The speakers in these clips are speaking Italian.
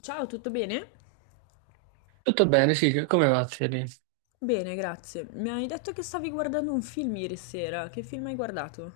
Ciao, tutto bene? Tutto bene, sì, come va, Thierry? Bene, grazie. Mi hai detto che stavi guardando un film ieri sera. Che film hai guardato?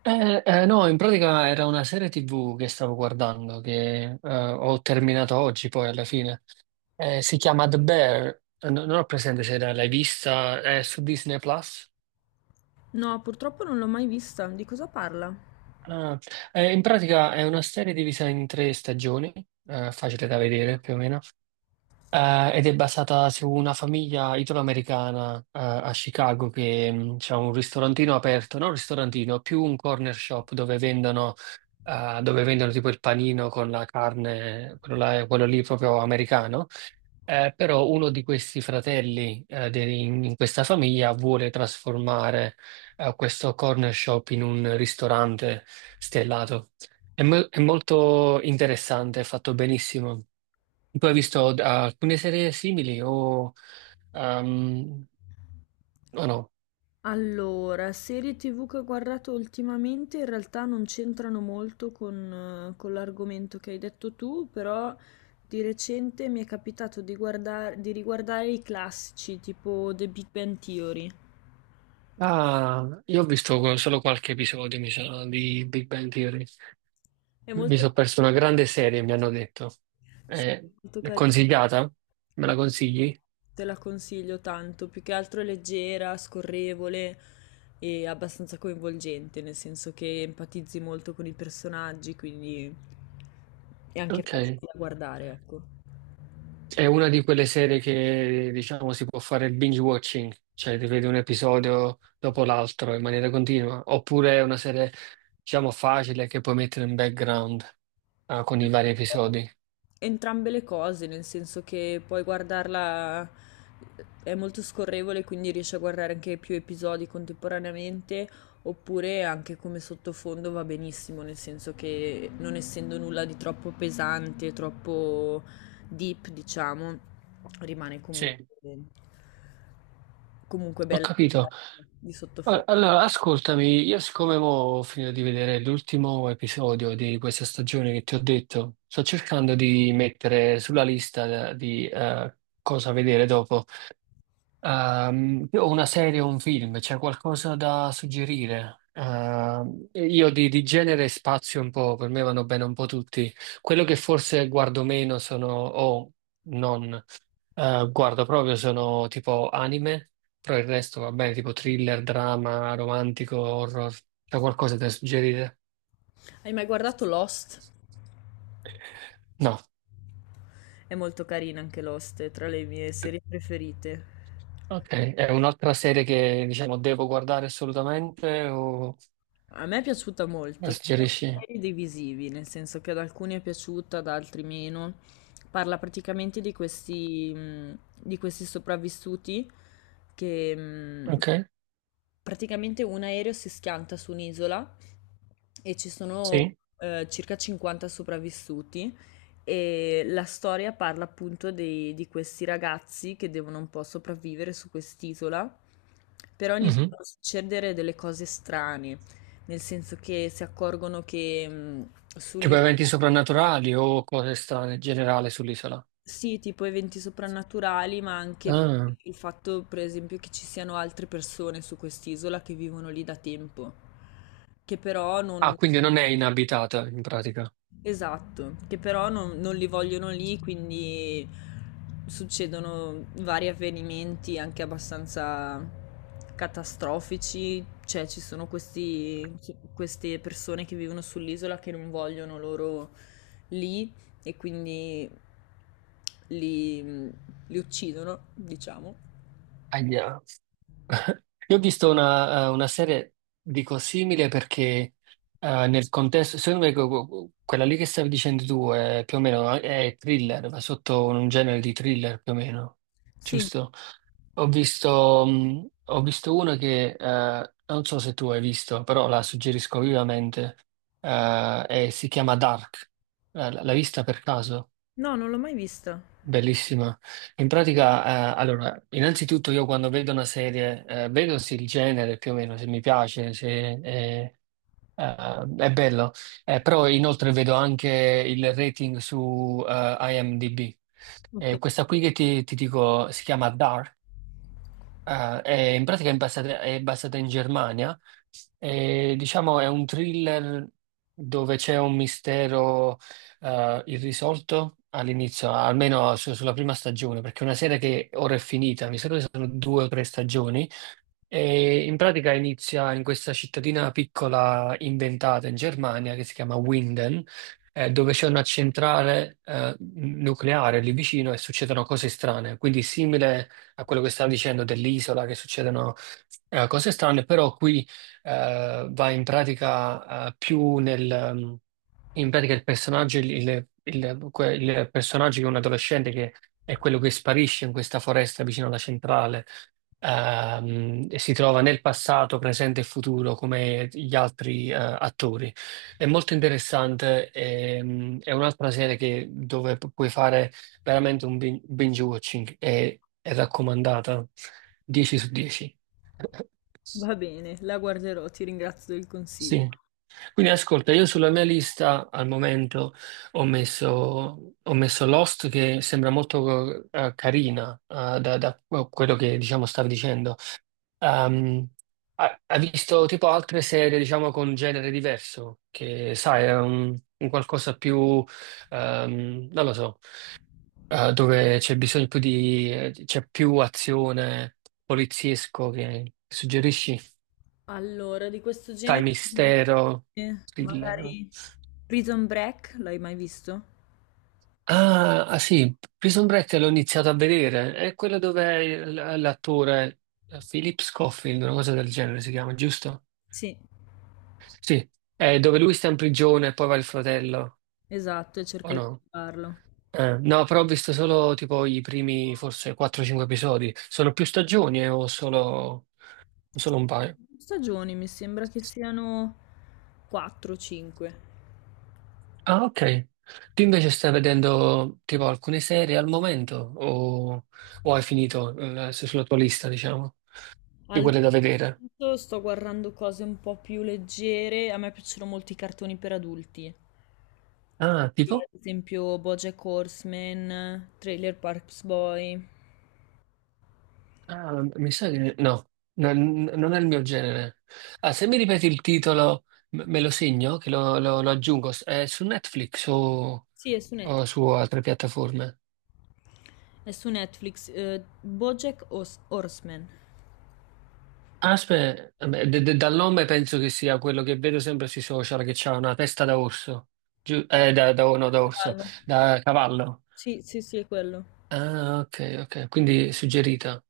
No, in pratica era una serie TV che stavo guardando, che ho terminato oggi poi alla fine. Si chiama The Bear. Non ho presente se l'hai vista, è su Disney Plus. No, purtroppo non l'ho mai vista. Di cosa parla? Ah, in pratica è una serie divisa in tre stagioni, facile da vedere più o meno, ed è basata su una famiglia italoamericana a Chicago che ha un ristorantino aperto, non un ristorantino, più un corner shop dove vendono tipo il panino con la carne, quello lì proprio americano. Però uno di questi fratelli in questa famiglia vuole trasformare questo corner shop in un ristorante stellato. È molto interessante, è fatto benissimo. Tu hai visto alcune serie simili ehm, o no? Allora, serie TV che ho guardato ultimamente in realtà non c'entrano molto con l'argomento che hai detto tu, però di recente mi è capitato di guardare, di riguardare i classici, tipo The Big Bang Theory. Ah, io ho visto solo qualche episodio, mi sa, di Big Bang Theory. È Mi molto, sono perso una grande serie, mi hanno detto. sì, È, molto è carino. consigliata? Me la consigli? Te la consiglio tanto, più che altro è leggera, scorrevole e abbastanza coinvolgente, nel senso che empatizzi molto con i personaggi, quindi è anche Ok. facile da guardare, ecco. È una di quelle serie che, diciamo, si può fare il binge watching, cioè ti vedi un episodio dopo l'altro in maniera continua, oppure è una serie, diciamo, facile che puoi mettere in background, ah, con i vari episodi. Entrambe le cose, nel senso che puoi guardarla, è molto scorrevole, quindi riesci a guardare anche più episodi contemporaneamente, oppure anche come sottofondo va benissimo, nel senso che non essendo nulla di troppo pesante, troppo deep, diciamo, rimane comunque, Sì, comunque ho bella capito. di Allora, sottofondo. allora, ascoltami, io siccome mo ho finito di vedere l'ultimo episodio di questa stagione che ti ho detto, sto cercando di mettere sulla lista di cosa vedere dopo. O una serie o un film, c'è qualcosa da suggerire? Io di genere spazio un po', per me vanno bene un po' tutti. Quello che forse guardo meno sono, o non. Guardo proprio sono tipo anime, però il resto va bene, tipo thriller, drama, romantico, horror. C'è qualcosa da suggerire? Hai mai guardato Lost? No. È molto carina anche Lost, è tra le mie serie preferite. Ok, è un'altra serie che diciamo devo guardare assolutamente o A me è piaciuta la molto, ci sono suggerisci? pareri divisivi, nel senso che ad alcuni è piaciuta, ad altri meno. Parla praticamente di questi sopravvissuti che Ok, praticamente un aereo si schianta su un'isola e ci sono sì. Circa 50 sopravvissuti e la storia parla appunto di questi ragazzi che devono un po' sopravvivere su quest'isola, però Mhm. iniziano a succedere delle cose strane. Nel senso che si accorgono che Tipo sugli eventi soprannaturali o cose strane in generale sull'isola. sì, tipo eventi soprannaturali, ma anche Ah. il fatto, per esempio, che ci siano altre persone su quest'isola che vivono lì da tempo, che però non... Ah, quindi non è inabitata in pratica. Esatto, che però non li vogliono lì, quindi succedono vari avvenimenti anche abbastanza catastrofici, cioè ci sono questi, queste persone che vivono sull'isola che non vogliono loro lì e quindi li, li uccidono, diciamo. Ahia. Io ho visto una serie, dico, simile perché nel contesto, secondo me quella lì che stavi dicendo tu è più o meno è thriller, va sotto un genere di thriller più o meno, Sì, giusto? Ho visto una che non so se tu hai visto, però la suggerisco vivamente, e si chiama Dark. L'hai vista per caso? no, non l'ho mai vista. Bellissima. In pratica, allora, innanzitutto io quando vedo una serie, vedo se il genere più o meno, se mi piace, se eh, è bello. Però inoltre vedo anche il rating su IMDb. Ok, Questa qui che ti dico si chiama Dark. In pratica è basata, in Germania e diciamo è un thriller dove c'è un mistero irrisolto all'inizio, almeno sulla prima stagione, perché è una serie che ora è finita, mi sa che sono due o tre stagioni e in pratica inizia in questa cittadina piccola inventata in Germania che si chiama Winden, dove c'è una centrale nucleare lì vicino e succedono cose strane. Quindi simile a quello che stavo dicendo dell'isola, che succedono cose strane, però qui va in pratica in pratica il personaggio, il personaggio che è un adolescente che è quello che sparisce in questa foresta vicino alla centrale, si trova nel passato, presente e futuro come gli altri attori. È molto interessante. È un'altra serie dove puoi fare veramente un binge watching, è raccomandata 10 su 10. va bene, la guarderò, ti ringrazio del consiglio. Sì, quindi ascolta, io sulla mia lista al momento ho messo, Lost che sembra molto carina da quello che diciamo stavi dicendo. Ehm, ha visto tipo altre serie, diciamo, con genere diverso, che sai, è un qualcosa più, non lo so, dove c'è bisogno c'è più azione poliziesco che suggerisci, Allora, di questo sai, genere, mistero, thriller, no? magari Prison Break, l'hai mai visto? Ah, ah, sì, Prison Break l'ho iniziato a vedere, è quello dove l'attore Philip Scofield, una cosa del genere si chiama, giusto? Sì, Sì, è dove lui sta in prigione e poi va il fratello, esatto, e cerca o di no? farlo. No, però ho visto solo tipo i primi forse 4-5 episodi. Sono più stagioni o solo, un paio? Stagioni, mi sembra che siano 4-5. Ah, ok. Tu invece stai vedendo tipo alcune serie al momento o hai finito sulla tua lista, diciamo, di Allora, quelle da vedere? intanto sto guardando cose un po' più leggere. A me piacciono molti i cartoni per adulti. Ah, Quindi, tipo? ad esempio BoJack Horseman, Trailer Parks Boy. Ah, mi sa che no, non è il mio genere. Ah, se mi ripeti il titolo, me lo segno, che lo aggiungo. È su Netflix o, Sì, o su altre piattaforme? è su Netflix. BoJack Horseman. Aspetta, dal nome penso che sia quello che vedo sempre sui social, che c'ha una testa da orso, no, da orso, Cavallo. da cavallo. Sì, sì, sì, è quello. Ah, ok, ok, quindi suggerita.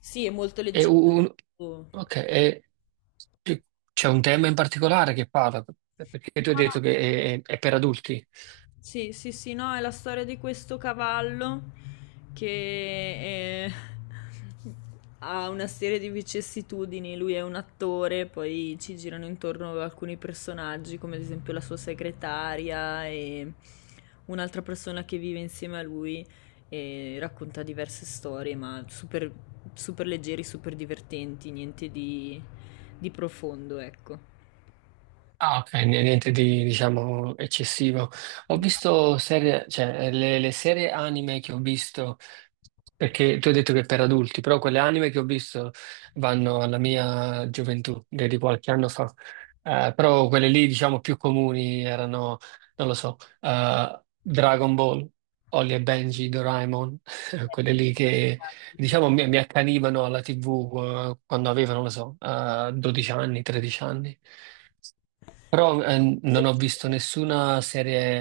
Sì, è molto E leggero. un, Oh. ok, e c- c'è un tema in particolare che parla, perché tu hai detto che è per adulti. Sì, sì, sì, no, è la storia di questo cavallo che ha una serie di vicissitudini. Lui è un attore, poi ci girano intorno alcuni personaggi, come ad esempio la sua segretaria e un'altra persona che vive insieme a lui e racconta diverse storie, ma super, super leggeri, super divertenti, niente di, di profondo, ecco. Ah, ok, niente di, diciamo, eccessivo. Ho visto serie, cioè, le serie anime che ho visto. Perché tu hai detto che è per adulti, però quelle anime che ho visto vanno alla mia gioventù, di qualche anno fa. Però quelle lì, diciamo, più comuni erano, non lo so, Dragon Ball, Holly e Benji, Doraemon, quelle lì che, diciamo, mi accanivano alla TV, quando avevo, non lo so, 12 anni, 13 anni. Però non ho visto nessuna serie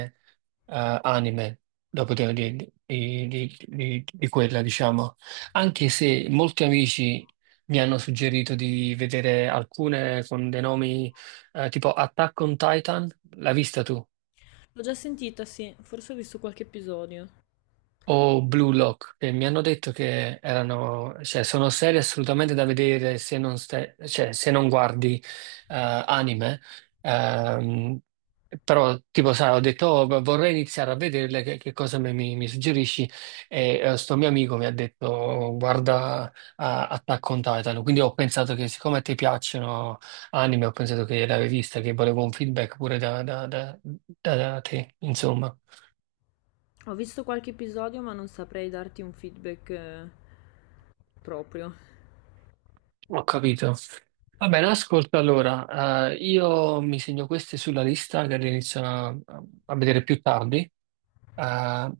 anime dopo di, di quella, diciamo. Anche se molti amici mi hanno suggerito di vedere alcune con dei nomi tipo Attack on Titan. L'hai vista tu? L'ho già sentita, sì, forse ho visto qualche episodio. O Blue Lock, che mi hanno detto che erano, cioè, sono serie assolutamente da vedere se non, cioè, se non guardi eh, anime. Ehm, Però, tipo, sai, ho detto, "Oh, vorrei iniziare a vederle, che cosa mi suggerisci?" E sto mio amico mi ha detto, "Oh, guarda a Attack on Titan." Quindi ho pensato che, siccome a te piacciono anime, ho pensato che l'avevi vista, che volevo un feedback pure da da te, insomma. Ho visto qualche episodio, ma non saprei darti un feedback proprio. Ho capito. Va bene, ascolta allora, io mi segno queste sulla lista che le inizio a vedere più tardi, eh,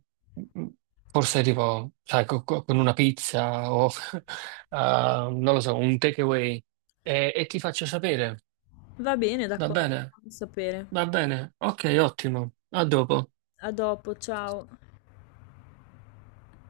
m- forse arrivo, sai, con una pizza o, eh, non lo so, un takeaway e ti faccio sapere, Va bene, va d'accordo, bene? fammi sapere. Va bene, ok, ottimo, a dopo. A dopo, ciao.